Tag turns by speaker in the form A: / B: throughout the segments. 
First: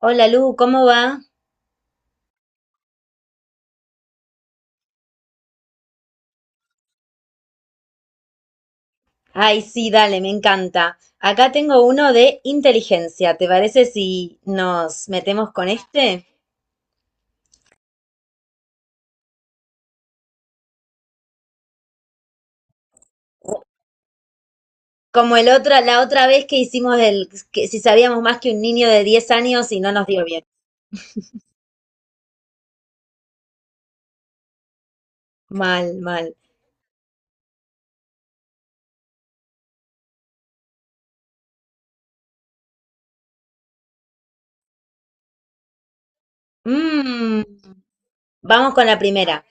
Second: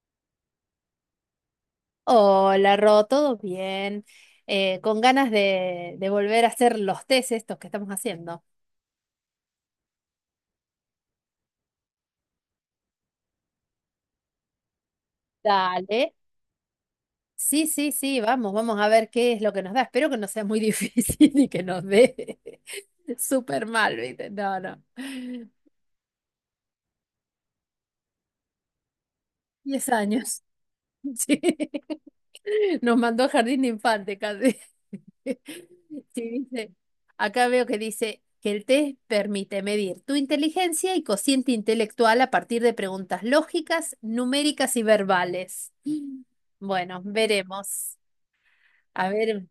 A: Hola Lu, ¿cómo va?
B: Hola, Ro, ¿todo bien? Con ganas de volver a hacer los test estos que estamos haciendo.
A: Ay, sí, dale, me encanta. Acá tengo uno de inteligencia. ¿Te parece si nos metemos con
B: Dale.
A: este?
B: Sí, sí, sí, vamos, vamos a ver qué es lo que nos da. Espero que no sea muy difícil y que nos dé súper mal, ¿viste? No, no.
A: Como el otra, la otra vez que hicimos el, que si sabíamos más que un niño de 10 años y
B: Diez
A: no nos dio
B: años.
A: bien.
B: Sí. Nos mandó a jardín de infante casi.
A: Mal, mal.
B: Sí, dice, acá veo que dice que el test permite medir tu inteligencia y cociente intelectual a partir de preguntas lógicas, numéricas y verbales. Bueno,
A: Mm,
B: veremos.
A: Vamos con la
B: A
A: primera.
B: ver,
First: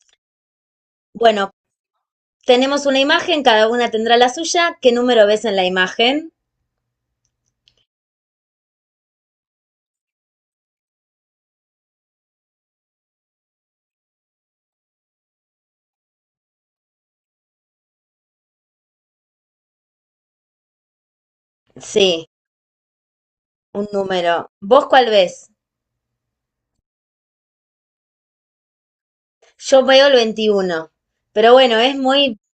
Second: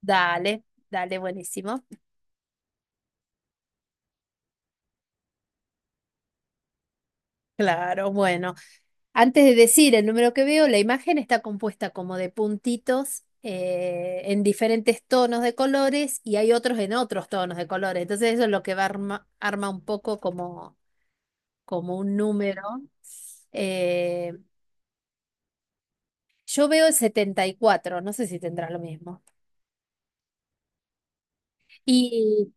B: dale, dale,
A: Bueno,
B: buenísimo.
A: tenemos una imagen, cada una tendrá la suya. ¿Qué número ves en la imagen?
B: Claro, bueno. Antes de decir el número que veo, la imagen está compuesta como de puntitos en diferentes tonos de colores y hay otros en otros tonos de colores. Entonces eso es lo que va arma un poco como como un
A: Sí,
B: número.
A: un
B: eh,
A: número. ¿Vos cuál ves?
B: yo veo el setenta y cuatro, no sé si tendrá lo mismo.
A: Yo veo el 21. Pero bueno, es muy
B: Y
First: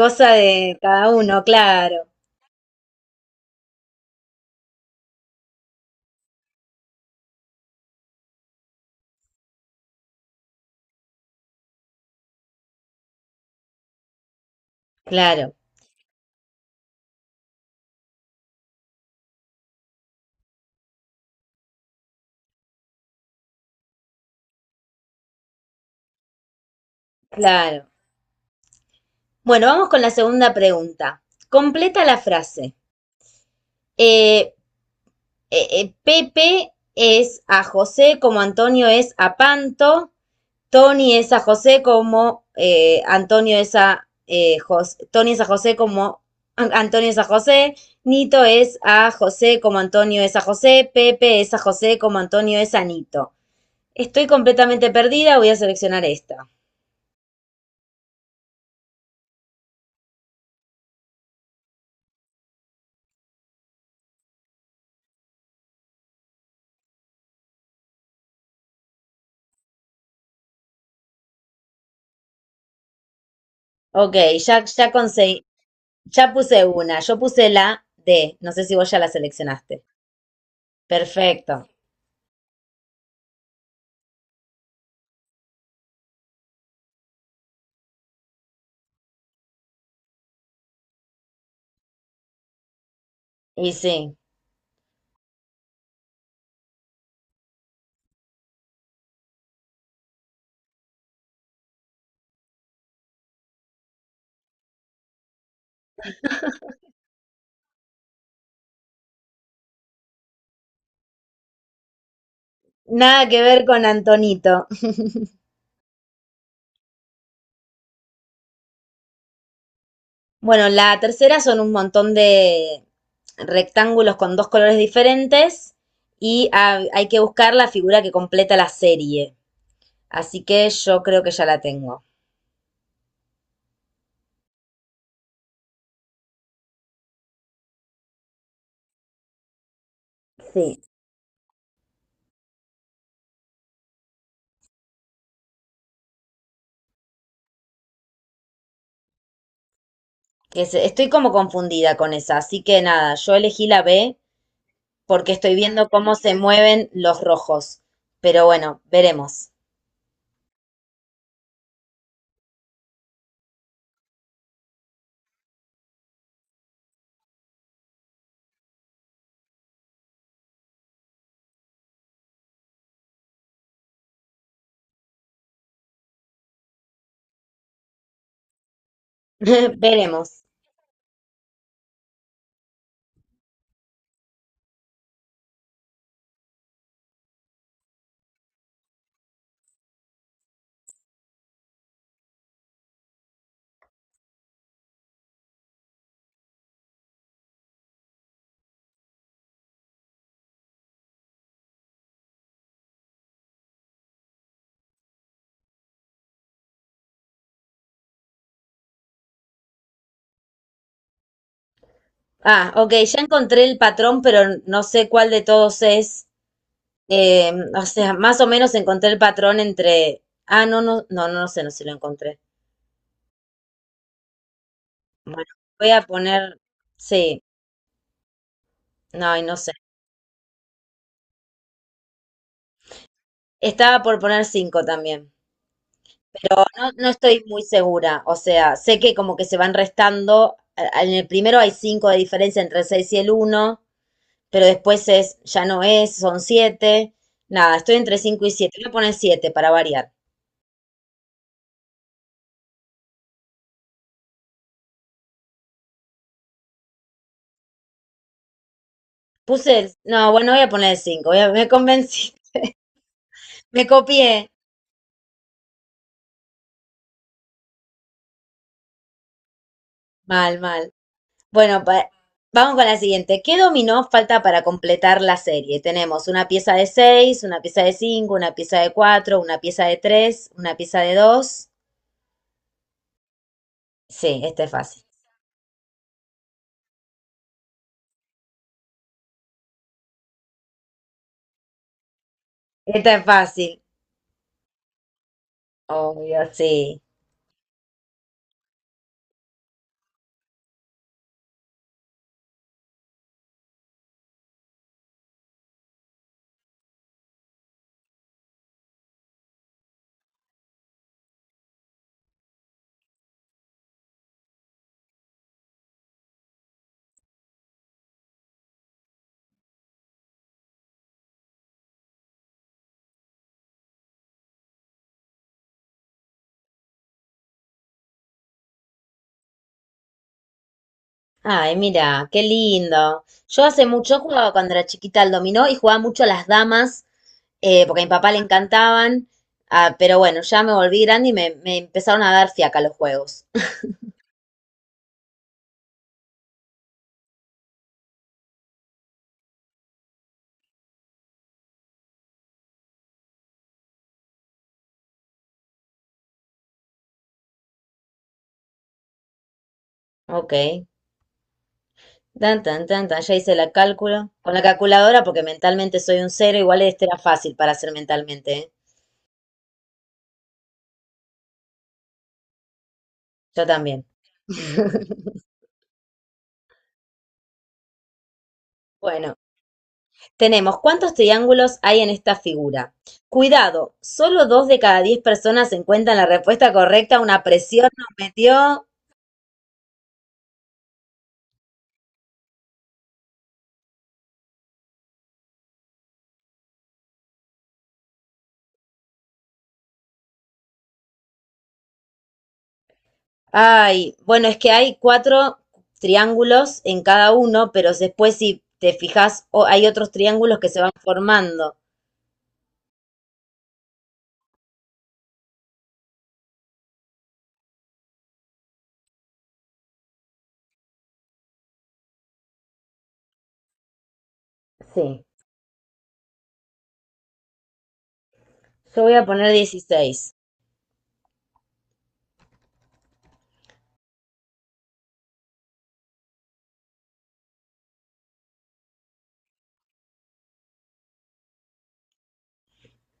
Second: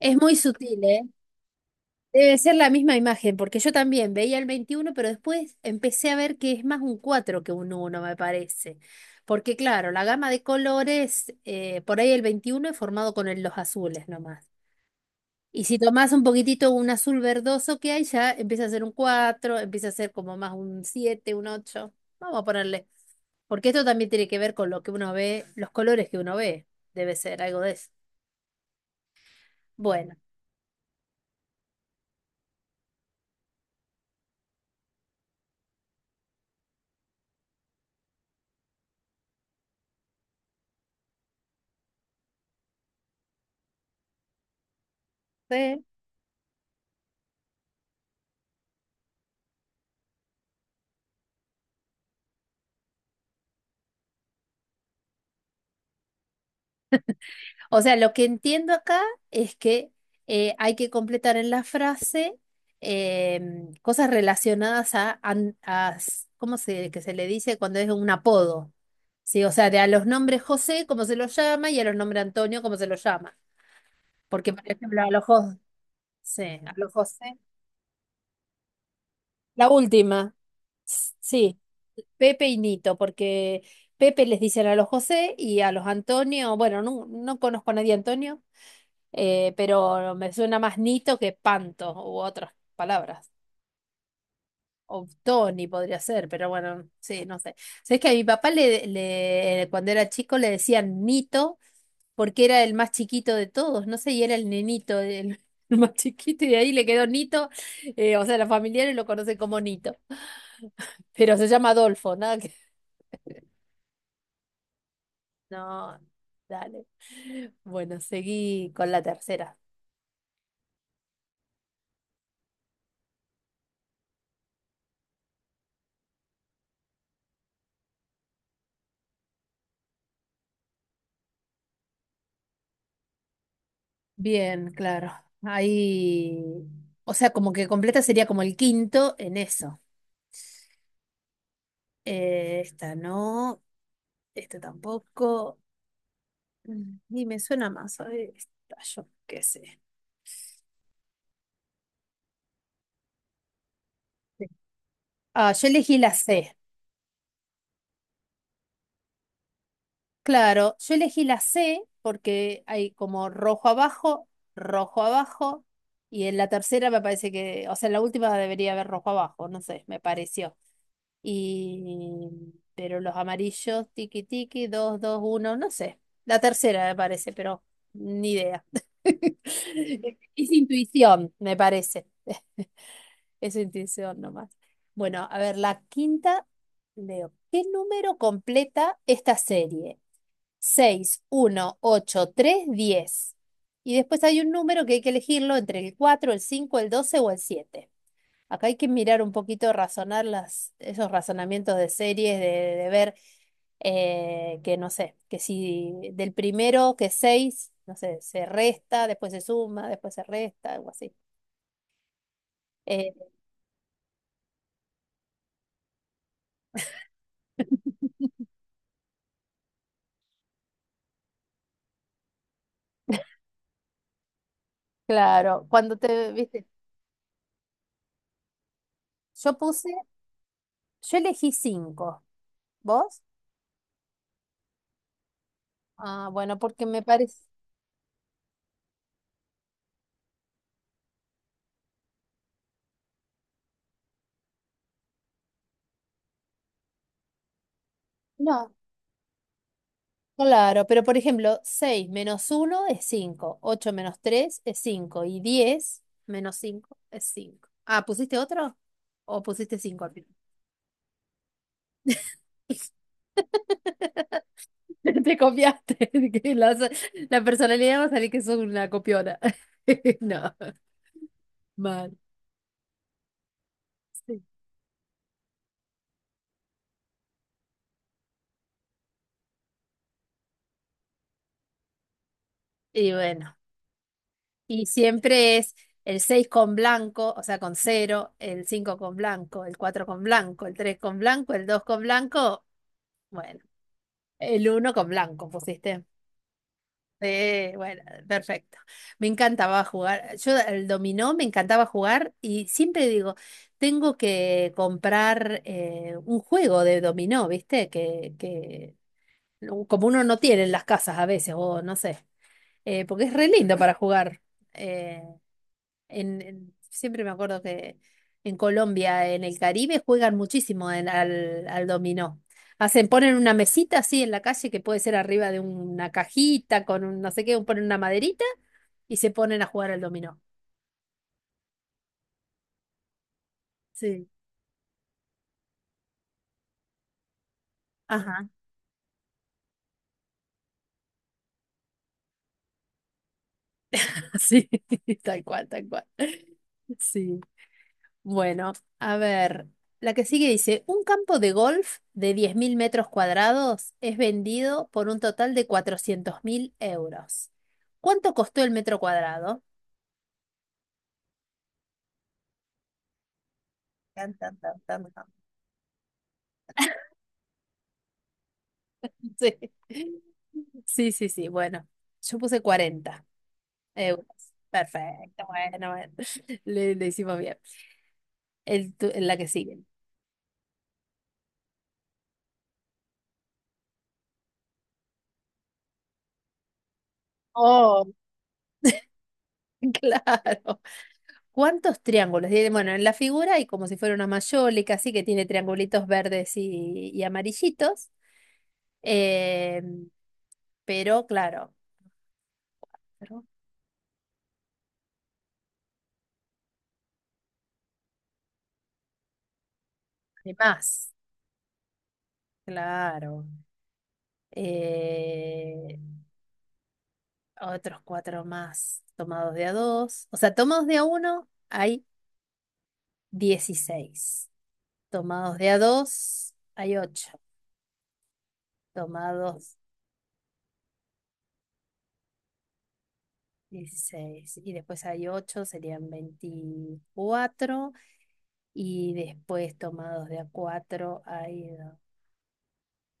B: es muy
A: de
B: sutil, ¿eh?
A: cada uno, claro,
B: Debe ser la misma imagen, porque yo también veía el 21 pero después empecé a ver que es más un 4 que un uno, me parece. Porque claro, la gama de colores, por ahí el 21 es formado con los azules nomás.
A: claro,
B: Y si tomás un poquitito un azul verdoso que hay, ya empieza a ser un cuatro, empieza a ser como más un siete, un ocho. Vamos a ponerle. Porque esto también tiene que ver con lo que uno ve, los colores que uno ve. Debe ser algo de
A: claro.
B: eso.
A: Bueno, vamos con la
B: Bueno,
A: segunda pregunta. Completa la frase. Eh, Pepe es a José como Antonio es a Panto. Tony es a José como Antonio es a Tony es a José
B: sí.
A: como Antonio es a José. Nito es a José como Antonio es a José. Pepe es a José como Antonio es a Nito. Estoy completamente perdida, voy a seleccionar esta.
B: O sea, lo que entiendo acá es que hay que completar en la frase cosas relacionadas a, an- a s- ¿cómo se, que se le dice cuando es un apodo? Sí, o sea, de a los nombres José, cómo se los llama, y a los nombres Antonio, cómo se los llama.
A: Ok,
B: Porque, por
A: ya
B: ejemplo, a los
A: conseguí,
B: José,
A: ya
B: sí,
A: puse
B: a los
A: una, yo
B: José.
A: puse la D, no sé si vos ya la
B: La
A: seleccionaste.
B: última,
A: Perfecto,
B: sí. Pepe y Nito, porque Pepe les dicen a los José y a los Antonio, bueno, no, no conozco a nadie Antonio, pero me suena más Nito que Panto u otras palabras.
A: y sí,
B: O Tony podría ser, pero bueno, sí, no sé. Sabes que a mi papá cuando era chico le decían Nito porque era el más chiquito de todos, no sé, y era el nenito, el, el más chiquito, y de ahí le quedó Nito, o sea, los familiares lo conocen como Nito, pero se llama Adolfo, nada.
A: nada que ver con Antonito.
B: No, dale. Bueno, seguí con la tercera.
A: Bueno, la tercera son un montón de rectángulos con dos colores diferentes y hay que buscar la figura que completa la serie. Así que yo creo que ya la tengo.
B: Bien, claro. Ahí, o sea, como que completa sería como el quinto en eso.
A: Sí.
B: Esta no, esta tampoco. Y me suena más, a ver, esta, yo qué sé.
A: Estoy como confundida con esa, así que nada, yo elegí la B
B: Sí.
A: porque
B: Ah,
A: estoy
B: yo
A: viendo
B: elegí la
A: cómo se
B: C.
A: mueven los rojos. Pero bueno, veremos.
B: Claro, yo elegí la C porque hay como rojo abajo, y en la tercera me parece que, o sea, en la última debería haber rojo abajo, no sé, me pareció. Y, pero los amarillos, tiki tiki, dos, dos, uno, no sé. La tercera me parece, pero ni idea.
A: Veremos.
B: Es intuición, me parece. Es intuición nomás. Bueno, a ver, la quinta, leo. ¿Qué número completa esta serie? Seis, uno, ocho, tres, diez. Y después hay un número que hay que elegirlo entre el cuatro, el cinco, el 12 o el siete. Acá hay que mirar un poquito, razonar esos razonamientos de series, de ver que no sé, que si del primero que seis, no sé, se resta, después se suma, después se resta, algo así.
A: Ah, ok,
B: Eh,
A: ya encontré el patrón, pero no sé cuál de todos es. O sea, más o menos encontré el patrón entre. Ah, no, no, no, no no sé, no sé si lo encontré. Bueno,
B: claro,
A: voy
B: cuando
A: a
B: te,
A: poner.
B: viste,
A: Sí, no, y
B: yo
A: no sé.
B: puse, yo elegí cinco. ¿Vos?
A: Estaba por poner cinco también.
B: Ah, bueno,
A: No,
B: porque me
A: no
B: parece.
A: estoy muy segura. O sea, sé que como que se van restando. En el primero hay cinco de diferencia entre el 6 y el uno. Pero después es, ya no es, son siete. Nada, estoy entre 5 y
B: No.
A: siete. Voy a poner 7 para variar.
B: Claro, pero por ejemplo, 6 menos uno es 5, 8 menos 3 es 5 y 10 menos 5 es 5. Ah, ¿pusiste otro? ¿O pusiste
A: Puse el,
B: 5 al
A: no,
B: final?
A: bueno, voy a poner el 5. Me convencí, me copié.
B: Te copiaste. Que la personalidad va a salir que sos una copiona. No,
A: Mal, mal. Bueno,
B: mal.
A: vamos con la siguiente. ¿Qué dominó falta
B: Sí.
A: para completar la serie? Tenemos una pieza de seis, una pieza de cinco, una pieza de cuatro, una pieza de tres, una pieza de dos.
B: Y bueno,
A: Sí, esta es
B: y
A: fácil.
B: siempre es el 6 con blanco, o sea, con cero, el 5 con blanco, el 4 con blanco, el 3 con blanco, el 2 con blanco,
A: Esta es
B: bueno,
A: fácil.
B: el uno con blanco pusiste.
A: Obvio, sí.
B: Sí, bueno, perfecto. Me encantaba jugar. Yo el dominó me encantaba jugar y siempre digo, tengo que comprar un juego de dominó, ¿viste? Que no- Como uno no tiene en las casas a veces, o no sé, porque es re lindo para jugar. eh, Siempre me acuerdo que en Colombia, en el Caribe, juegan muchísimo al dominó. Hacen, ponen una mesita así en la calle que puede ser arriba de una cajita con un no sé qué, ponen una maderita y se ponen a jugar al dominó.
A: Ay, mira, qué lindo. Yo hace mucho
B: Sí,
A: jugaba cuando era chiquita al dominó y jugaba mucho a las damas, porque a mi papá le
B: ajá,
A: encantaban. Ah, pero bueno, ya me volví grande y me empezaron a dar fiaca los juegos.
B: sí, tal cual, tal cual. Sí. Bueno, a ver, la que sigue dice, un campo de golf de 10.000 metros cuadrados es vendido por un total de 400.000 euros. ¿Cuánto costó el metro cuadrado?
A: Ok. Tan, tan, tan, tan. Ya hice el cálculo.
B: Tan,
A: Con
B: tan,
A: la
B: tan, tan,
A: calculadora,
B: tan.
A: porque mentalmente soy un cero, igual este era fácil para hacer mentalmente, ¿eh?
B: Sí, sí, sí, sí. Bueno, yo puse cuarenta
A: Yo también.
B: euros. Perfecto, bueno, bueno. Le hicimos bien.
A: Bueno.
B: La que sigue.
A: Tenemos: ¿cuántos triángulos hay en esta figura? Cuidado, solo dos de cada 10 personas encuentran la respuesta correcta. Una presión nos
B: Oh,
A: metió.
B: claro. ¿Cuántos triángulos? Bueno, en la figura hay como si fuera una mayólica, así que tiene triangulitos verdes y amarillitos. Eh, pero claro, pero
A: Ay, bueno, es que hay cuatro triángulos en cada uno, pero después si te fijas, hay otros
B: hay
A: triángulos que se van
B: más.
A: formando.
B: Claro. Eh, otros cuatro más tomados de a dos. O sea, tomados de a uno hay 16,
A: Sí,
B: tomados de a dos hay 8,
A: yo voy a poner
B: tomados
A: 16.
B: 16 y después hay ocho, serían 24. Y después tomados de a 4 hay,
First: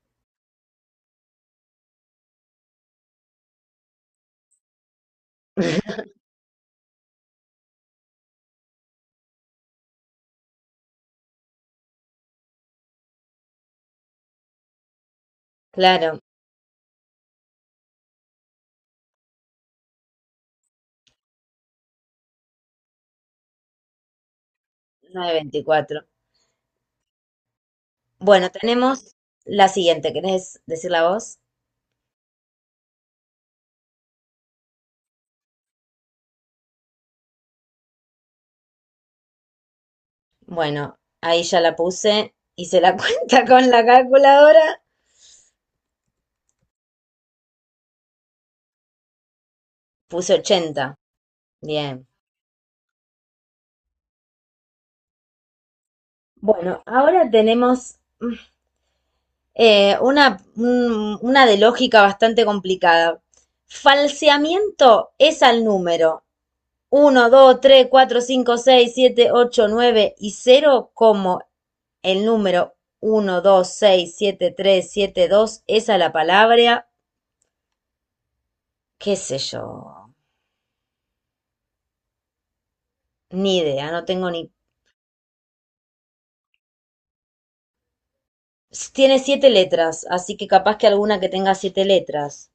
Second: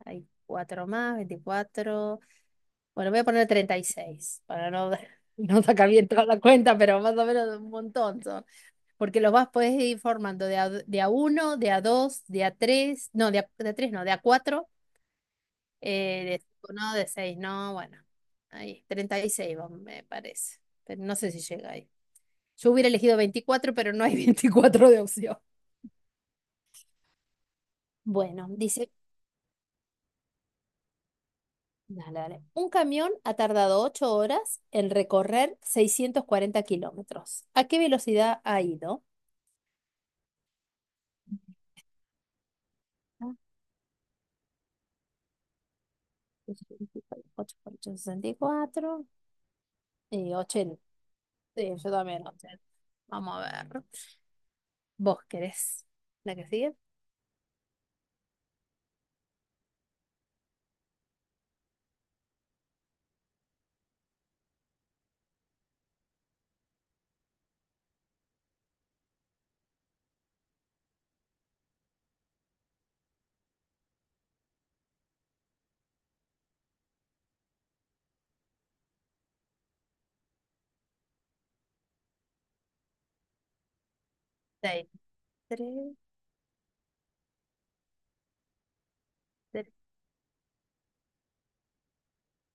B: hay 4 más, 24. Bueno, voy a poner 36 para no, no sacar bien toda la cuenta, pero más o menos un montón. Porque los vas podés ir formando de a uno, de a dos, de a tres, no, de a tres no, de a cuatro,
A: Claro,
B: de cinco no, de seis no, bueno, ahí, 36 me parece, pero no sé si llega ahí. Yo hubiera elegido 24, pero no hay 24 de
A: no 9,
B: opción.
A: 24.
B: Bueno,
A: Bueno,
B: dice,
A: tenemos la siguiente. ¿Querés decirla vos?
B: dale, dale. Un camión ha tardado 8 horas en recorrer 640 kilómetros. ¿A qué velocidad ha ido?
A: Bueno, ahí ya la puse. Hice la
B: Ah,
A: cuenta con la calculadora.
B: 8 por ocho, 64,
A: Puse
B: 80.
A: 80.
B: Sí, yo
A: Bien.
B: también. Entonces, vamos a ver. ¿Vos querés la que sigue?
A: Bueno, ahora tenemos una de lógica bastante complicada. Falseamiento es al número uno, 2, 3, 4, 5, 6, 7, 8, 9 y cero como el número uno, dos, seis, siete, tres, siete, dos es a la palabra, qué sé yo, ni idea, no tengo ni...
B: Seis, tres,
A: Tiene siete
B: tres.
A: letras, así que capaz que alguna que tenga siete letras.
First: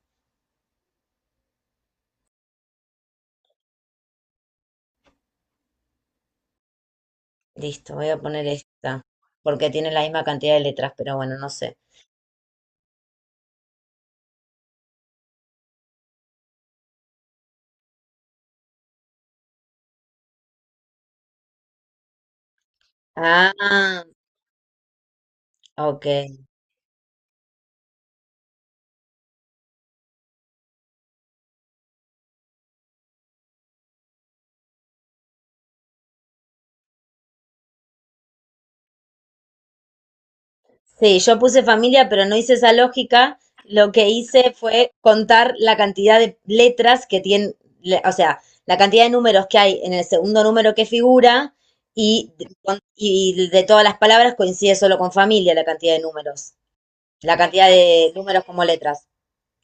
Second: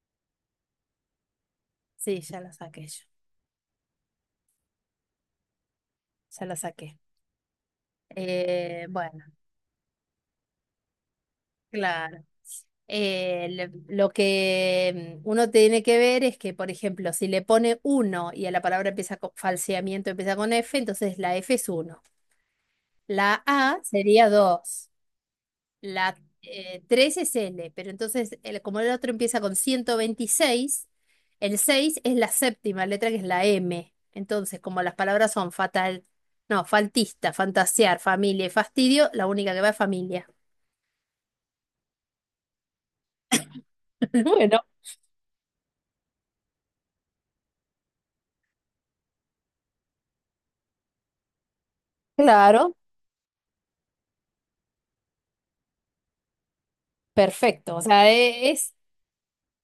B: Sí, ya la saqué yo. Ya la saqué.
A: Listo, voy a poner esta,
B: Bueno,
A: porque tiene la misma cantidad de letras, pero bueno, no sé.
B: claro. Lo que uno tiene que ver es que, por ejemplo, si le pone uno y a la palabra empieza con falseamiento, empieza con F, entonces la F es uno. La A
A: Ah,
B: sería dos. La
A: ok.
B: 3 es L, pero entonces, como el otro empieza con 126, el 6 es la séptima letra que es la M. Entonces, como las palabras son fatal, no, faltista, fantasear, familia y fastidio, la única que va es familia.
A: Sí, yo puse familia, pero no hice esa lógica. Lo que hice
B: Bueno,
A: fue contar la cantidad de letras que tiene, o sea, la cantidad de números que hay en el segundo número que figura y, de-
B: claro,
A: con- y de todas las palabras coincide solo con familia la cantidad de números, la cantidad
B: perfecto. O sea,
A: de números como
B: es,
A: letras.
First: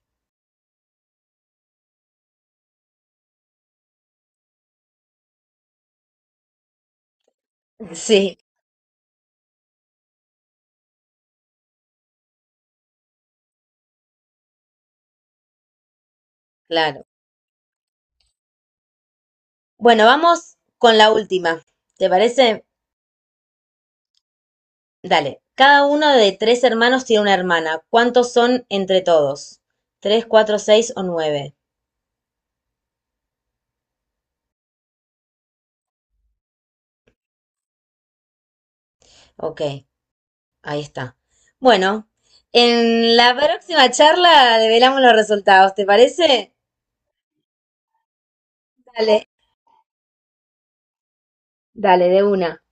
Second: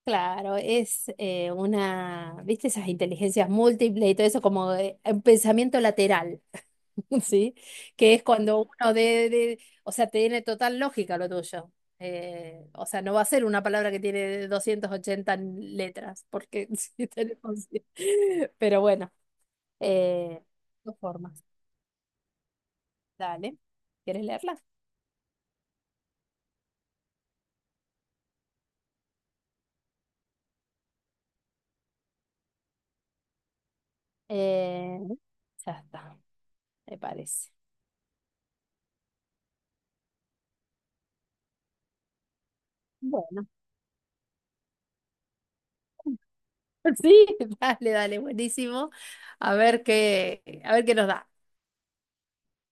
B: claro, es una, ¿viste? Esas inteligencias múltiples y todo eso, como un pensamiento lateral. ¿Sí? Que es
A: Sí,
B: cuando uno o sea, tiene total lógica lo tuyo. O sea, no va a ser una palabra que tiene 280 letras, porque
A: claro.
B: sí tenemos... Pero bueno,
A: Bueno,
B: eh,
A: vamos
B: dos
A: con la
B: formas.
A: última. ¿Te parece?
B: Dale, ¿quieres leerla?
A: Dale. Cada uno de tres hermanos tiene una hermana. ¿Cuántos son entre todos? ¿Tres, cuatro, seis o nueve?
B: Eh, ya está, me parece.
A: Ok, ahí está. Bueno, en la
B: Bueno,
A: próxima charla develamos los resultados, ¿te parece?
B: sí, dale, dale, buenísimo.
A: Dale,
B: A ver qué nos da.
A: dale, de una.